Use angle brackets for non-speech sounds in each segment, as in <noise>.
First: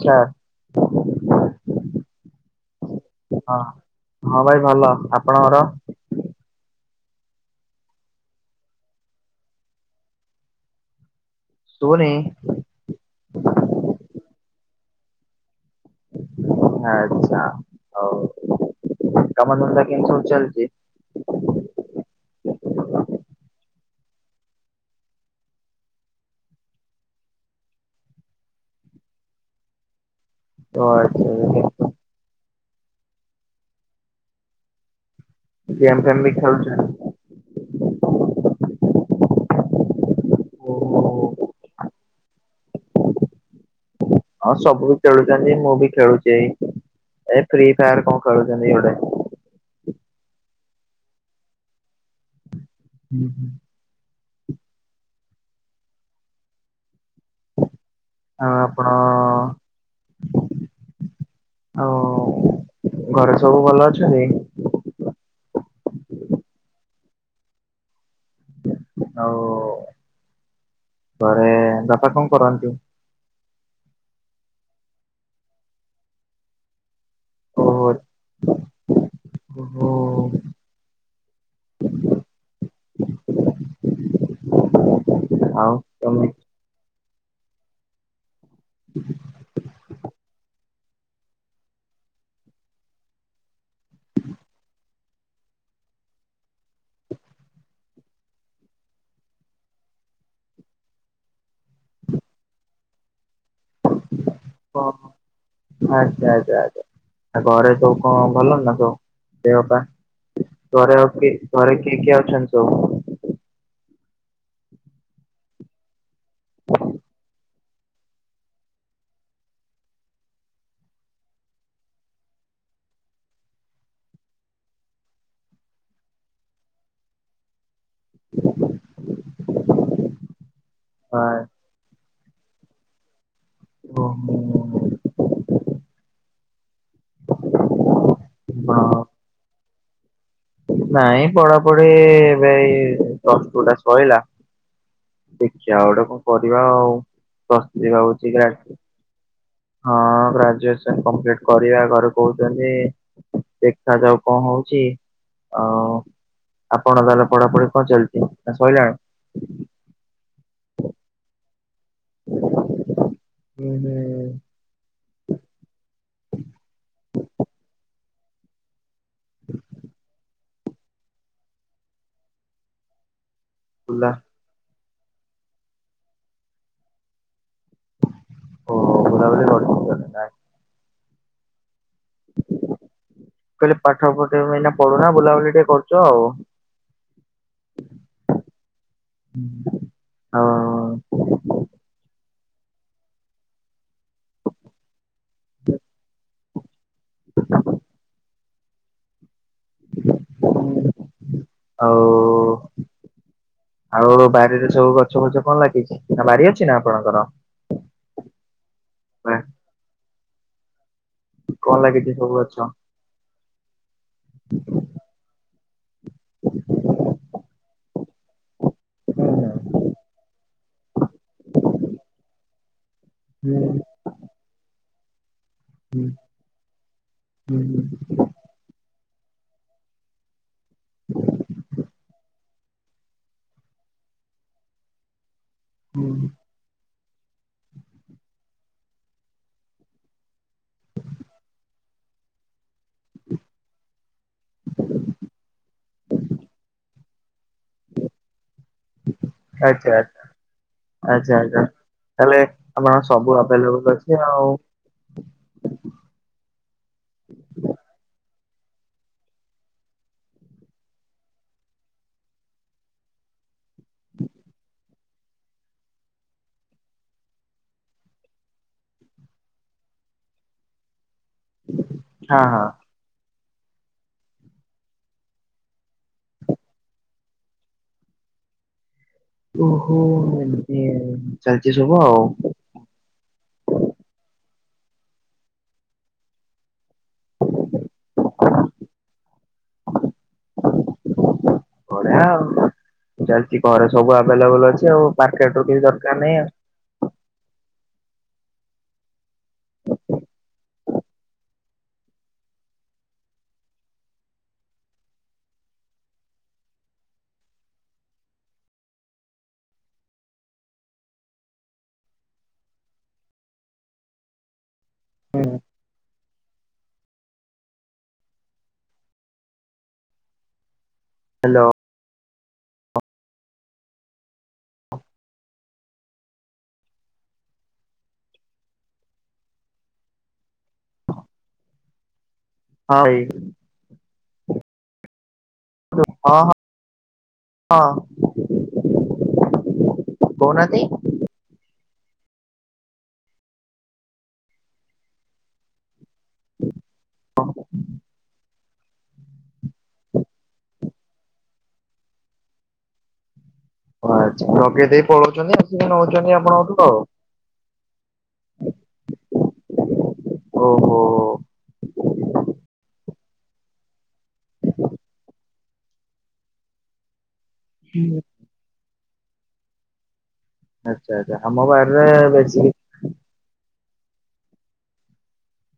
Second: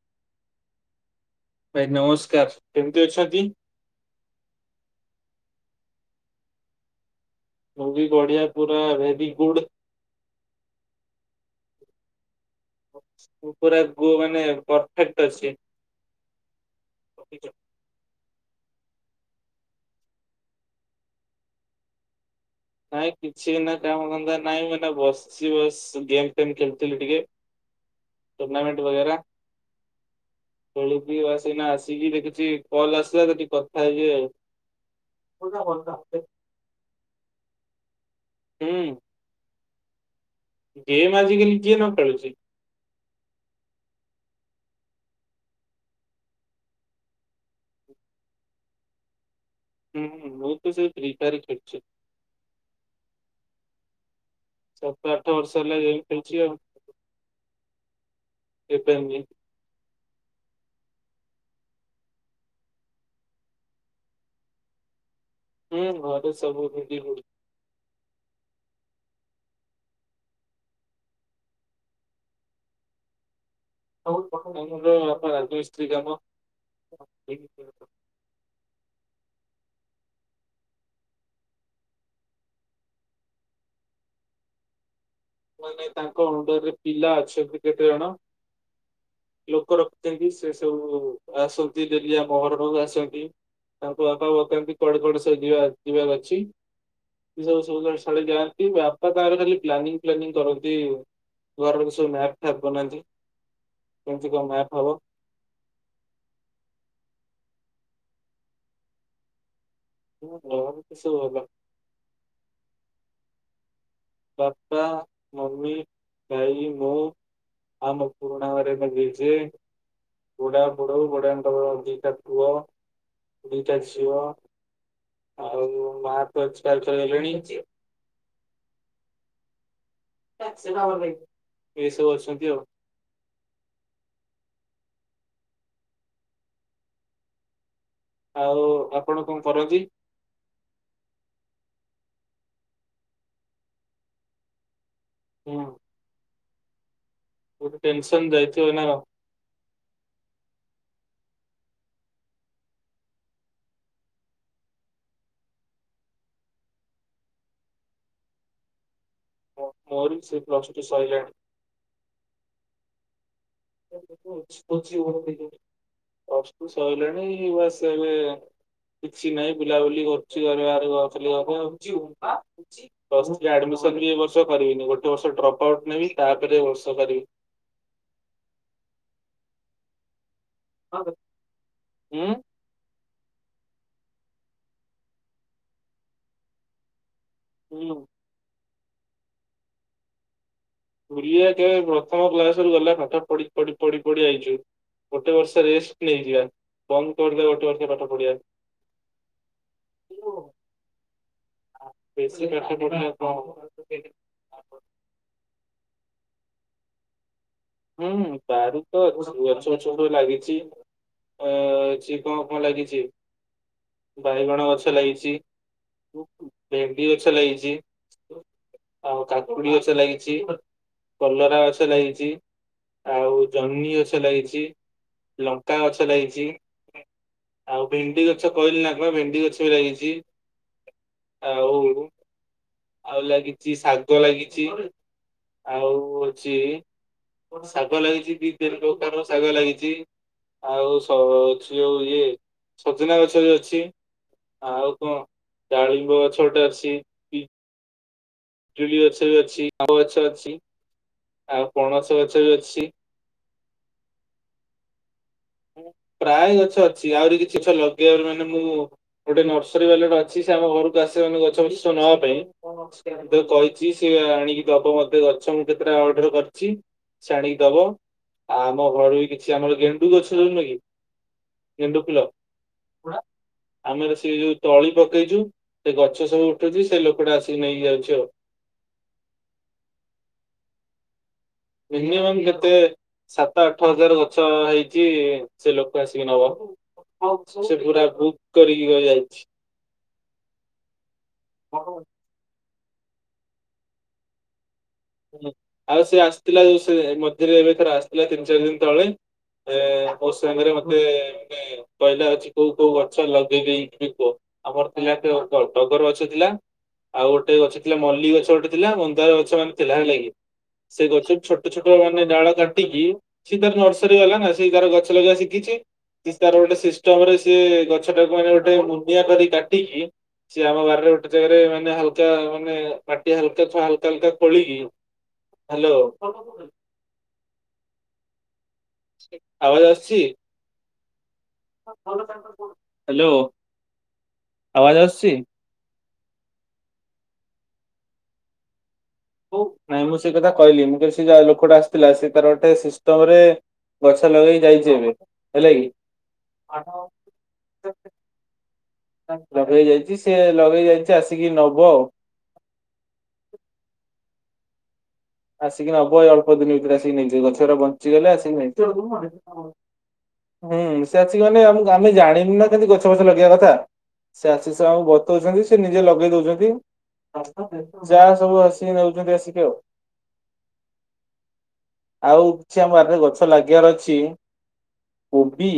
ଆଛା। ଭାଇ ନମସ୍କାର। କେମିତି ଅଛନ୍ତି? ହଁ ହଁ ଭାଇ ଭଲ ଆପଣଙ୍କର? ମୁ ବି ବଢିଆ ପୁରା ଭେରି ଗୁଡ। ଶୁବୁନି। ମୁଁ ପୁରା ଗୁଅ ମାନେ ପର୍ଫେକ୍ଟ ଅଛି। ଆଛା ହାଉ। କାମଧନ୍ଦା କେମିତି ସବୁ ଚାଲିଛି? ନାଇଁ କିଛି ନା କାମ ଧନ୍ଦା ନାଇଁ ମୁଁ ନାବସଛି ବସ ଗେମ୍ ଫେମ୍ ଖେଳୁଥିଲି ଟିକେ। ଟୁର୍ନାମେଣ୍ଟ ବଗେରା ଓ ଖେଳୁଥିଲି ଆଚ୍ଛା ବସିକିନା ଆସିକି ଦେଖୁଛି କଲ୍ ଆସିଲା ତ ଟିକେ କଥା ହେଇଯିବି ଆଉ। ହୁଁ ଗେମ୍ ଫେମ୍ ବି ଖେଳୁଛ? ହୁଁ। ଓହୋ। ଗେମ ଆଜିିକାଲି କିଏ ନ ଖେଳୁଛି? ହଁ ସବୁ ଖେଳୁଛନ୍ତି ମୁଁ ବି ଖେଳୁଛି। ଏ ଫ୍ରି ଫାୟାର କଣ ଖେଳୁଛନ୍ତି ଗୋଟେ। ହୁଁ ହୁଁ ମୁଁ ତ ସେ ପ୍ରିପେୟାର ଖେଳୁଛି। ହୁଁ ହୁଁ। ସାତ ଆଠ ବର୍ଷ ହେଲା ହେଲାଣି ଖେଳୁଛି ଆଉ। ଆଉ ଏବେ ଆପଣ ନୁହେଁ ଆଉ ଘରେ ସବୁ ଭଲ ଅଛନ୍ତି? ହୁଁ ଘର ସବୁ <inaudible> ଆଉ ଘରେ ବାପା କଣ କରନ୍ତି? <unintelligible> ରାଜମିସ୍ତ୍ରୀ କାମ। ଓହୋ <inaudible> ଓହୋ। <unintelligible> ଆଉ ମାନେ ତାଙ୍କ ତମେ ଅଣ୍ଡରରେ ପିଲା ଅଛନ୍ତି କେତେଜଣ? ଲୋକ ରଖିଛନ୍ତି ସେଷ ଆସନ୍ତି ଡେଲି ଆମ ଘର ପାଖକୁ ଆସନ୍ତି। ତାଙ୍କ ବାପା ବତାନ୍ତି କୁଆଡେ କୁଆଡେ ସବୁ ଯିବା ଯିବାର ଅଛି? ସାଢେ ଯାନ୍ତି ଵାପା ତାଙ୍କର ଖାଲି ପ୍ଲାନିଂ ପ୍ଲାନିଂ କରନ୍ତି ଘର ର ସବୁ ମ୍ୟାପ୍ ଫ୍ୟାପ୍ ବନାନ୍ତି। କେମିତି କଣ ମ୍ୟାପ୍ ଓ ହବ। ଆଚ୍ଛା ଆଚ୍ଛା ଆଚ୍ଛା। ଆଉ ଘରେ ତବ କଣ ଭଲ ନା ତ ଦେହ ପା ଘରେ ଆଉ ସବୁ କିଏ ଭଲ ଘରେ କିଏ କିଏ ଅଛନ୍ତି ସବୁ? ବାପା ମମି ଭାଇ ମୁଁ। ଆମ ପୁୁରଣା ଘରେ ବା ଜେଜେ ବୁଢା <unintelligible> ଦିଟା ପୁଅ ଦିଟା ଝିଅ। ଆଉ ମା ତ ଏକ୍ସପାୟର୍ କରି ଗଲେଣି। <unintelligible> ହଁ ଏଇ ସବୁ ଅଛନ୍ତି ଆଉ। ଓହୋ। ଆଉ ହଁ ଆପଣ କଣ କରନ୍ତି? ନାଇଁ ପଢାପଢି ଏବେ ଏହି ପ୍ଲସ୍ଟୁ ଟା ସରିଲା। ହୁଁ ଦେଖିବା ଆଉ ଗୋଟେ କଣ କରିବା ଆଉ ଗୋଟେ ପ୍ଲସଥ୍ରୀ ଟେନସନ ଭାବୁଛି ଯାଇଥିବ <unintelligible> ନା କଣ? ହଁ ଗ୍ରାଜୁଏସନ କମ୍ପ୍ଲିଟ କରିବା ଘରେ କହୁଛନ୍ତି ଦେଖାଯାଉ କଣ ହଉ ହଉଛି ଆଉ? ଆପଣ ତାହେଲେ ପଢାପଢି କଣ ଚାଲିଛି ନା ସରିଲାନି? ମୋର ବି ସେ ପ୍ଲସଟୁ ସଇଲାଣି। ହୁଁ <unintelligible> ହୁଁ ପ୍ଲସ୍ଟୁ ସରିଲାଣି ବାସ ଏବେ କିଛି ନାହିଁ ବୁଲାବୁଲି କରୁ। <unintelligible> ପ୍ଲସ୍ ଥ୍ରୀ ଆଡ଼ମିସନ ବି ବୁଲା ଏ ବର୍ଷ କରିବିନି ଗୋଟେ ବର୍ଷେ ଡ୍ରପ୍ ଆଉଟ୍ ନେବି ତାପରେ ବର୍ଷ କରିବି। ଓ <unintelligible> <unintelligible> କହିଲେ ପାଠ ପଠ ଏନା ପଢୁନା ବୁଲାବୁଲି ଟିକେ କରୁଛ ଆଉ। ହୁଁ। <unintelligible> ହଁ ବୁଲିବା କେବେ <unintelligible> ଗଲା ପାଠ ପଢି ପଢି ପଢି ପଢି ଆଇଛୁ ଗୋଟେ ବର୍ଷ ରେଷ୍ଟ ନେଇଯିବା। <unintelligible> ପାଠ ପଢିଆ। ହୁଁ। ବେଶୀ ଆଉ ପାଠ ପଢିଲେ କଣ ଆଉ ବାରିରେ ହବ? ସବୁ ଗଛବୁଛ କଣ ଲାଗିଛି? ନା ବାରି ଅଛି ନା ଆପଣଙ୍କର? ହୁଁ ବାରି ତ ଅଛି ଗଛ ବୁଛ ସବୁ ଲାଗିଛି। ଅ କଣ ଲାଗିଛି ଅଛି ସବୁ କଣ ଗଛ? କଣ ଲାଗିଛି? ବାଇଗଣ ଗଛ ଲାଗିଛି। ଭେନ୍ଡି ଗଛ ଲାଗିଛି। ଆଉ କାକୁଡି ଗଛ ଲାଗିଛି କଲରା ଗଛ ଲାଗିଛି। ଆଉ ହୁଁ ଜହ୍ନଇ ଗଛ ଲାଗିଚି। ଲଙ୍କା ହୁଁ ଗଛ ଲାଗିଚି, ହୁଁ ଆଉ ଭେଣ୍ଡି ଗଛ କହିଲି ନା <unintelligible> ଭେଣ୍ଡି ଗଛ ବି ଲାଗିଚି ଆଉ ଆଉ ଲାଗିଚି ଶାଗ ଲାଗିଚି ଆଉ ହୁଁ ହୋଉଚି ଶାଗ ଲାଗିଚି ଦି ତିନି ପ୍ରକାର ର ଶାଗ ଲାଗିଚି। ଆଉ ସ ଯୋଉ ଇଏ ସଜନା ଗଛ ବି ଅଛି। ଆଉ କଣ ଡାଳିମ୍ବ ଗଛଗୋଟେ ଅଛି। ପିଜୁଳି ଗଛ ବି ଅଛି, ଆମ୍ବ ଗଛ ଅଛି। <unintelligible> ଆଉ ପଣସ ଗଛ ତାହଲେ ବି ଅଛି। <unintelligible> ସବୁ ଆଭେଲେବଲ ଅଛି ଆଉ। <inaudible> ପ୍ରାୟ ଗଛ ଅଛି ଆହୁରି କିଛି ଗଛ ଲଗେଇବାରେ ମାନେ ମୁଁ ଗୋଟେ ନର୍ସରୀ ବାଲାଟେ ଅଛି ସେ ଆମ ଘରକୁ ଆସି <unintelligible> ନବା ପାଇଁଁ କହିଛି ସିଏ ଆଣିକି ଦବ ଗଛ ମୁଁ କେତେଟା ଅର୍ଡର କରିଥିଲି ସେ ଆଣିକି ଦବ। ଆମ ଘର ବି କିଛି ଆମର ଗେଣ୍ଡୁ ଗଛ <unintelligible> ଗଣ୍ଡୁ ଫୁଲ ହଁ ହଁ। ଆମର ସେ ଯୋଉ ତଳି ପକେଇଚୁ ସେ ଗଛ ସବୁ ଉଠୁଚି ସେ ଲୋକଟା ଆସିକି ନେଇ ଯାଉଚି ଆଉ। ଓହୋ <unintelligible> ଆଉ ମିନିମ କେତେ ସାତ ଆଠ ହଜାର ଗଛ ହେଇ <unintelligible> ସେ ଲୋକ ଆସିକି ନବ। ସେ ପୁରା ବୁକ୍ କରିକି ଯାଇଚି। ବଢିଆ ଆଉ ଚାଲିଚି ଘରେ ସବୁ ଆଭେଲେବୁଲ ଅଛି। ଆଉ ମାର୍କେଟ ରୁ କିଛି ଆଉ ଦରକାର ସେ ନାହିଁ ଆସିଥିଲା ଯୋଉ ସେ ମଝିରେ ଏବେ ଥରେ ଆସିଥିଲା ତିନି ଚାର ଦିନ ତଳେ। ଏ ମୋ ସାଙ୍ଗରେ ମତେ କହଲା ମାନେ ଅଛି କୋଉ କୋଉ ଗଛ ଲଗେଇ <unintelligible> କୁହ? ଆମର ଥିଲା <unintelligible> ଟଗର୍ ଗଛ ଥିଲା। ଆଉ ଗୋଟେ ଗଛ ଥିଲା ମଲ୍ଲ ଗଛ ଗୋଟେ ଥିଲା ମନ୍ଦାର ଗଛ ମାନେ ଥିଲା ହେଲା କି। ସେ ଗଛ ଛୋଟ ଛୋଟ ମାନେ ଡାଳ କାଟିକି ସେ ତାର ନର୍ସରୀ ବାଲା ନା ସେ ତାର ଗଛ ଲଗେଇବା ହ୍ୟାଲୋ ଶିଖିଚି। ତାର ଗୋଟେ ସିଷ୍ଟମ ରେ ସିଏ ଗଛ ଟାକୁ ମାନେ ଗୋଟେ ମୁନିଆ କରି କାଟିକି <unintelligible> ଗୋଟେ ଜାଗାରେ ମାନେ ହାଲକା ମାନେ ମାଟି ହାଲ୍କା ହାଲ୍କା ହାଲ୍କା ଖୋଳିକି ହାଲୋ। ଆବାଜ ଆସୁଚି। ହ। ହଁ ଭାଇ। ଆବାଜ ଆସୁଚି? ହଁ ହଁ। ନାଇଁ ମୁଁ ସେଇ କଥା କହୁନାହାନ୍ତି। କହିଲି ମୁଁ <unintelligible> ଲୋକଟା ଆସିି ଥିଲା ସେ ତାର ଗୋଟେ ସିଷ୍ଟମରେ ଗଛ ଲଗେଇ ଯାଇଚି ଏବେ ହେଲା କି। ଆମ ଲଗେଇ ଯାଇଚି ସିଏ ଲଗେଇ ଯାଇଚି ଆସିକି ନବ ଆଉ। ଆଚ୍ଛା <unintelligible> ଆସିକି ନବ ଏ ନଉଛନ୍ତି ଅଳ୍ପ ଆପଣଙ୍କଠୁ ଦିନ ଭିତରେ ଆଉ। ଆସିକି ନେଇଯିବ ଗଛଟା ବଞ୍ଚିଗଲେ ଆସିକି ନେଇ <unintelligible> ଓହୋ ହୁଁ ସେ ଅଛି ମାନେ <unintelligible> ଆମେ ଜାଣିନୁ ନା କେମତି ଲଗେଇବା କଥା ସେ ଆସି <unintelligible> ବତଉଛନ୍ତି ସେ ନିଜେ ଲଗେଇ ଦଉଛନ୍ତି। ଯାହା ସବୁ ଆସିକି ନେଉଛନ୍ତି ଆସିକି ଆ ଆଚ୍ଛା ଆଚ୍ଛା ଆମ ବାରିରେ ଆଉ ବେଶୀ କିଛି ଆମ ବାର୍ ରେ ଗଛ ଲାଗିବାର ଅଛି। <unintelligible> କୋବି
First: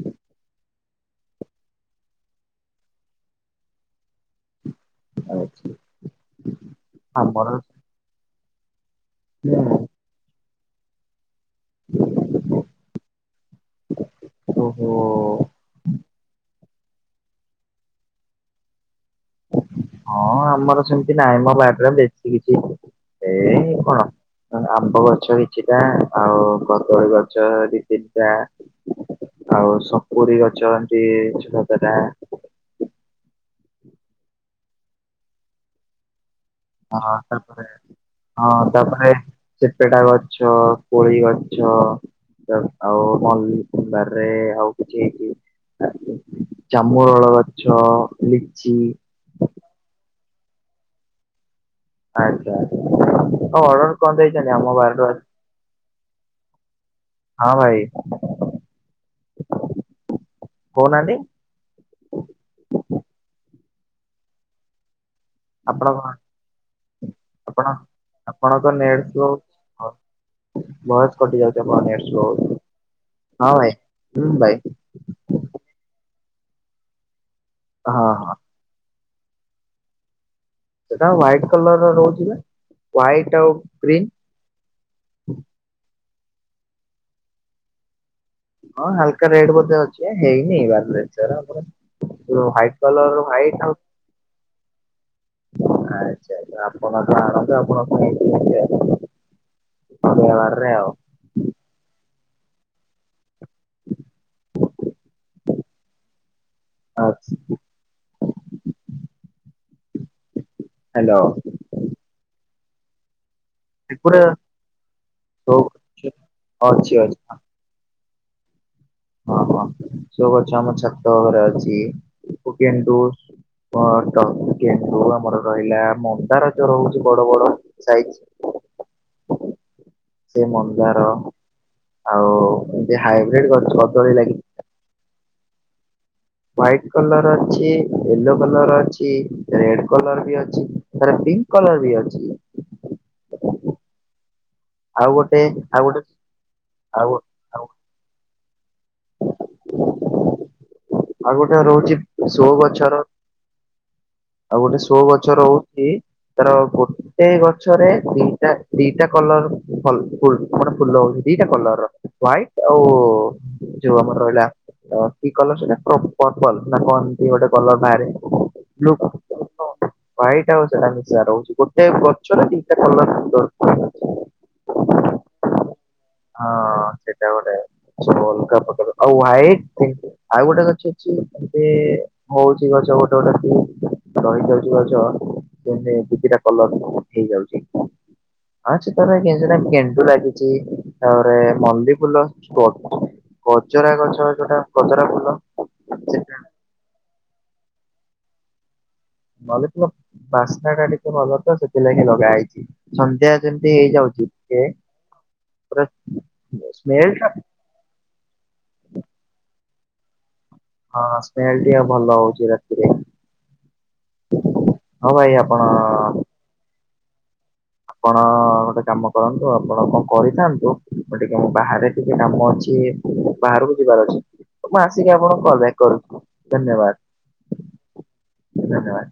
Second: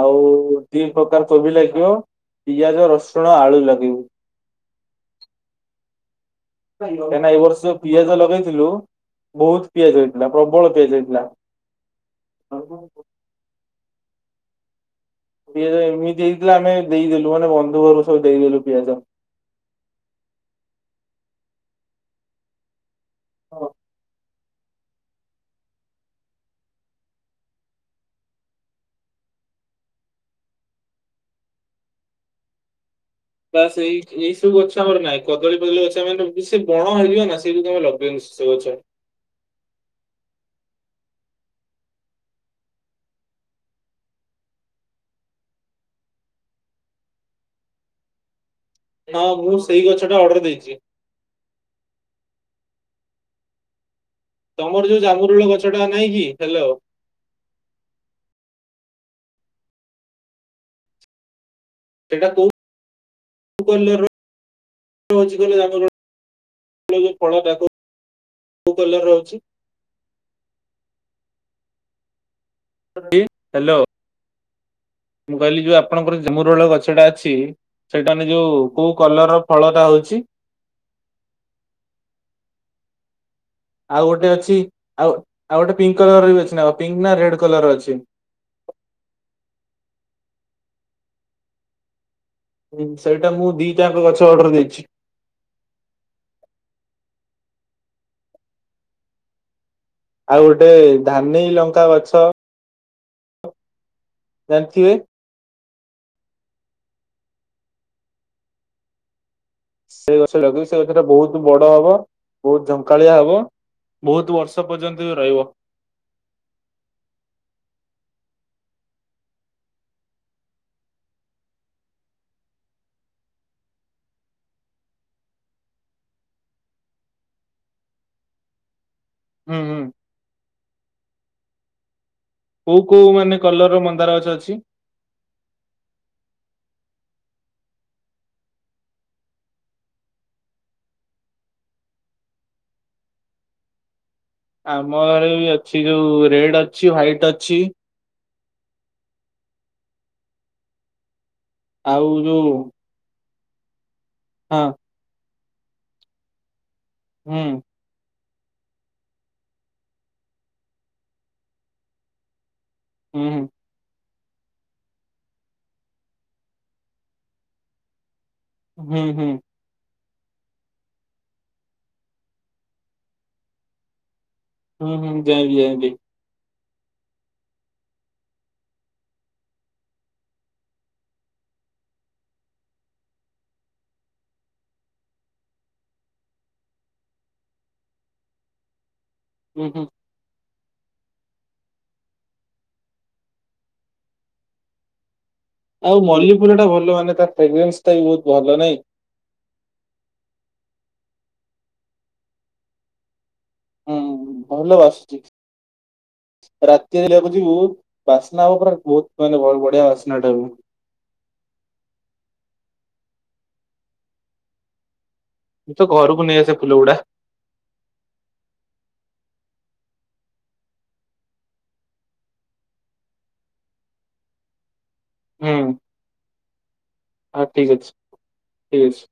ଆଉ ଦି ପ୍ରକାର କୋବି ଲାଗିବ, ପିଆଜ ରସୁଣ ଆଳୁ ଲାଗିବ। ଆଚ୍ଛା। ଏ ବର୍ଷ ପିଆଜ ଲଗେଇଥିଲୁ ବୋହୁତ ପିଆଜ ହେଇଥିଲା ପ୍ରବଳ ପିଆଜ ହେଇଥିଲା। <inaudible> ଓ ହୋ। ପିଆଜ ଏମିତି ହେଇଥିଲା ଆମେ ଦେଇଦେଲୁ। ମାନେ ବନ୍ଧୁଘରକୁ ସବୁ ଦେଇଦେଲୁ ପିଆଜ। ହଁ ଆମର ସେମିତି ନାହିଁ ମ ବାର୍ରେ ବେଶୀ କିଛି। ଏଇ କଣ? ଆମ୍ବ ଗଛ କିଛିଟା ଆଉ କଦଳୀ ଗଛ ଦି ତିନ୍ଟା। ଆଉ ସପୁରୀ ଗଛ ଏମିତି ଛଅ ସାତଟା। ବାସ୍ ଏଇ ଏଇ ସବୁ ଗଛ ଆମର ନାହିଁ। କଦଳୀ ଫଦଳୀ ଗଛ <unintelligible> ହଁ ହେଇଯିବ ନା ସେଇଠୁ ତାପରେ ତମେ ଲଗେଇନୁ ସେ ହଁ ସବୁ ଗଛ। ତାପରେ ସେତେଟା ଗଛ କୋଳି ଗଛ ଆଉ ମଲ୍ଲିବାରରେ ଆଉ କିଛି ହେଇଛି। ଚାମୁଅଳ ଗଛ ଲିକ୍ ହଁ ମୁଁ ସେଇ ଗଛ ଟା ଅର୍ଡର ଦେଇଛି। ଆଚ୍ଛା ହୋଉ ଅର୍ଡର କଣ ଦେଇଛନ୍ତି ଆମ ତମର ବାରିରୁ ଯୋଉ ଜାମୁ ରୁଳ ଗଛ ଟା ନାଇଁ କି। ହାଲୋ। ହଁ ଭାଇ। କହୁନାହାନ୍ତି। ସେଟା କୋଉ କଲର ର ରହୁଛି କହିଲ ଜାମୁ ଆପଣ କଣ କୋଳି। ଯୋଉ ଆପଣ ଆପଣଙ୍କ ଫଳଟାକୁ କଲର ର ଅଛି। ଭଏସ୍ କଟି ଯାଉଛି ଆପଣଙ୍କ ନେଟ୍ ସ୍ଲୋ। ହଁ ଭାଇ ହ୍ୟାଲୋ। ହୁଁ ଭାଇ ମୁଁ କହିଲି ଯୋଉ ଆପଣଙ୍କର ଜାମୁ ରଳ ଗଛ ଟା ଅଛି। ହଁ ସେଇଟାେ ହଁ ଯୋଉ କୋଉ କଲର ଫଳଟା ହଉଛି। ସେଟା ହ୍ୱାଇଟ୍ କଲର ରହୁଛି ନା। ହ୍ଵାଇଟ୍ ଆଉ ଗୋଟେ ଅଛି ଆଉ ଆଉ ଗୋଟେ ପିଙ୍କ୍ କଲର ବି ଅଛି। ନା ପିଙ୍କ୍ ନା ରେଡ୍ କଲର ର ଅଛି। ହଁ ହାଲକା ରେଡ୍ ବୋଧେ ଅଛି। ହେଇନି ବାର ଲେଚର। ହ୍ୱାଇଟ୍ ହୁଁ କଲର ସେଇଟା ମୁଁ ହ୍ୱାଇଟ୍ ଆଉ ଦିଟାଙ୍କ ଗଛ ଅର୍ଡର ଦେଇଛି। ଆଚ୍ଛା ଆଚ୍ଛା ଆପଣ ଆ ଆ ଆପଣ <unintelligible> ଆଉ ଗୋଟେ ଧାନେଇ ଲଙ୍କା ଗଛ। ଜାଣିଥିବେ। ଆଚଛା। ସେ ଗଛ ଲଗି ସେ ଗଛ ଟା ବହୁତ ବଡ ହବ। ବହୁତ ଝଙ୍କାଳିଆ ହବ। ତ୍ରିପୁରା ବହୁତ ବର୍ଷ ପର୍ଯ୍ୟନ୍ତ ରହିବ। ସୋ ଗଛ ଅଛି ଓ ହୋ ସବୁ ଗଛ ଆମ ଛାତରେ ଅଛି। ଗେଣ୍ଡୁ ବଟ ଗେଣ୍ଡୁ ଆମର ରହିଲା। ମନ୍ଦାର ଯୋଉ ରହୁଛି ବଡ ବଡ ସାଇଜ୍। <inaudible> ହୁଁ ହୁଁ। ସେ ମନ୍ଦାର ଆଉ କୋଉ ଏମତି କୋଉ ମାନେ ହାଇବ୍ରିଡ କଲର ଗଛ ର ମନ୍ଦାର କଦଳୀ ଗଛ ଲାଗି ଅଛି? ହ୍ଵାଇଟ୍ କଲର ଅଛି। ୟେଲୋ କଲର ଅଛି। ରେଡ୍ କଲର ବି ଅଛି। ପିଙ୍କ୍ କଲର ବି ଅଛି। ଆମ ଆଉ ଘରେ ଗୋଟେ ବି ଆଉ ଅଛି। ଗୋଟେ ଯୋଉ ରେଡ୍ ଅଛି ଆଉ ହ୍ଵାଇଟ୍ ଅଛି। ଆଉ ଆଉ ଗୋଟେ ରହୁଛି ଆଉ ସୋ ଯୋଉ ଗଛର। ଆଉ ହଁ ଗୋଟେ ସୋ ଗଛ ରହୁଛି। ତାର ଗୋଟେ ହୁଁ ଗଛରେ ତିନ୍ ଟ ଦିଟା କଲର ଫଲ୍ ଗୋଟେ ଫୁଲ ହଉଛି। ଦିଟା କଲର ହାଇଟ୍ ଆଉ ହୁଁ। ମର ରହିଲା କି କଲର ସେଇଟା ପ୍ର ପର୍ପଲ ନା କନ୍ତି ଗୋଟେ କଲର ବାହାରେ। ହୁଁ ହୁଁ। ହ୍ୱାଇଟ୍ ଆଉ ସେଇଟା ମିଶା ରହୁଛି। ଗୋଟେ ଗଛରେ ଦିଟା କଲର ସୁନ୍ଦର <unintelligible> ହୁଁ ହୁଁ ଜାଇଁଲି ଜାଇଁଲି। ହଁ ସେଇଟା ଗୋଟେ ଚୋଲ୍। <unintelligible> ଆଉ ହାଇଟ୍ ଆଉ ଗୋଟେ ଗଛ ଅଛି। ଏ ହଉଛି ଗଛ ଗୋଟେ ଗୋଟେ ରହିଯାଉଛି ଗଛ ଦୁ ଦିଟା କଲର ହେଇଯାଉଛି। ଆଛ୍ ରେ କିଛି ହୁଁ ନାହିଁ ହୁଁ ଗେଣ୍ଡୁ ଲାଗିଛି। ତାପରେ ମଲି ଫୁଲ ଷ୍ଟୋର। କଜରା ଗଛ ଯୋଉଟା କଚରା ଫୁଲ ଆଉ ମଲ୍ଲି ସେଟା ଫୁଲ ଟା ଭଲ ମାନେ ତାର ଫ୍ରୋଗ୍ରେନ୍ସ ଟା ବି ବହୁତ ଭଲ ନା ନହଲେ ତ ବାସ୍ତା ଟା ଟିକେ ଭଲ ତ ସେଥିଲାଗି ଲଗା ହେଇଛି ସନ୍ଧ୍ୟା ଯେମତି ହେଇଯାଉଚି ସେ ରାତିିବାକୁ ଯିବୁ ବାସ୍ନା ହବ ପୁରା ବୋହୁତ ମାନେ ବଢିଆ ବାସ୍ ଟାକୁ ହଁ ସ୍ମେଲ ଟ ଭଲ ହୋଉଚି ରାତିରେ। ହଁ ଭାଇ ମୁଁ ତ ଆପଣ ଘରକୁ ନେଇ ଆସ ଫୁଲ ଗୁଡା। ଆପଣ ଗୋଟେ କାମ କରନ୍ତୁ ଆପଣ କଣ କହିଥାନ୍ତୁ ବାହାରେ ଟିକେ କାମ ଅଛି। ବାହାରକୁ ଯିବାର ଅଛି, ମୁଁ ଆସିକି ଆପଣଙ୍କୁ ହୁଁ କଲ ବକ୍ କରୁଛି ଧନ୍ୟବାଦ। ହଁ ଠିକ ଅଛି ଠିକ ଧନ୍ୟବାଦ। ଅଛି।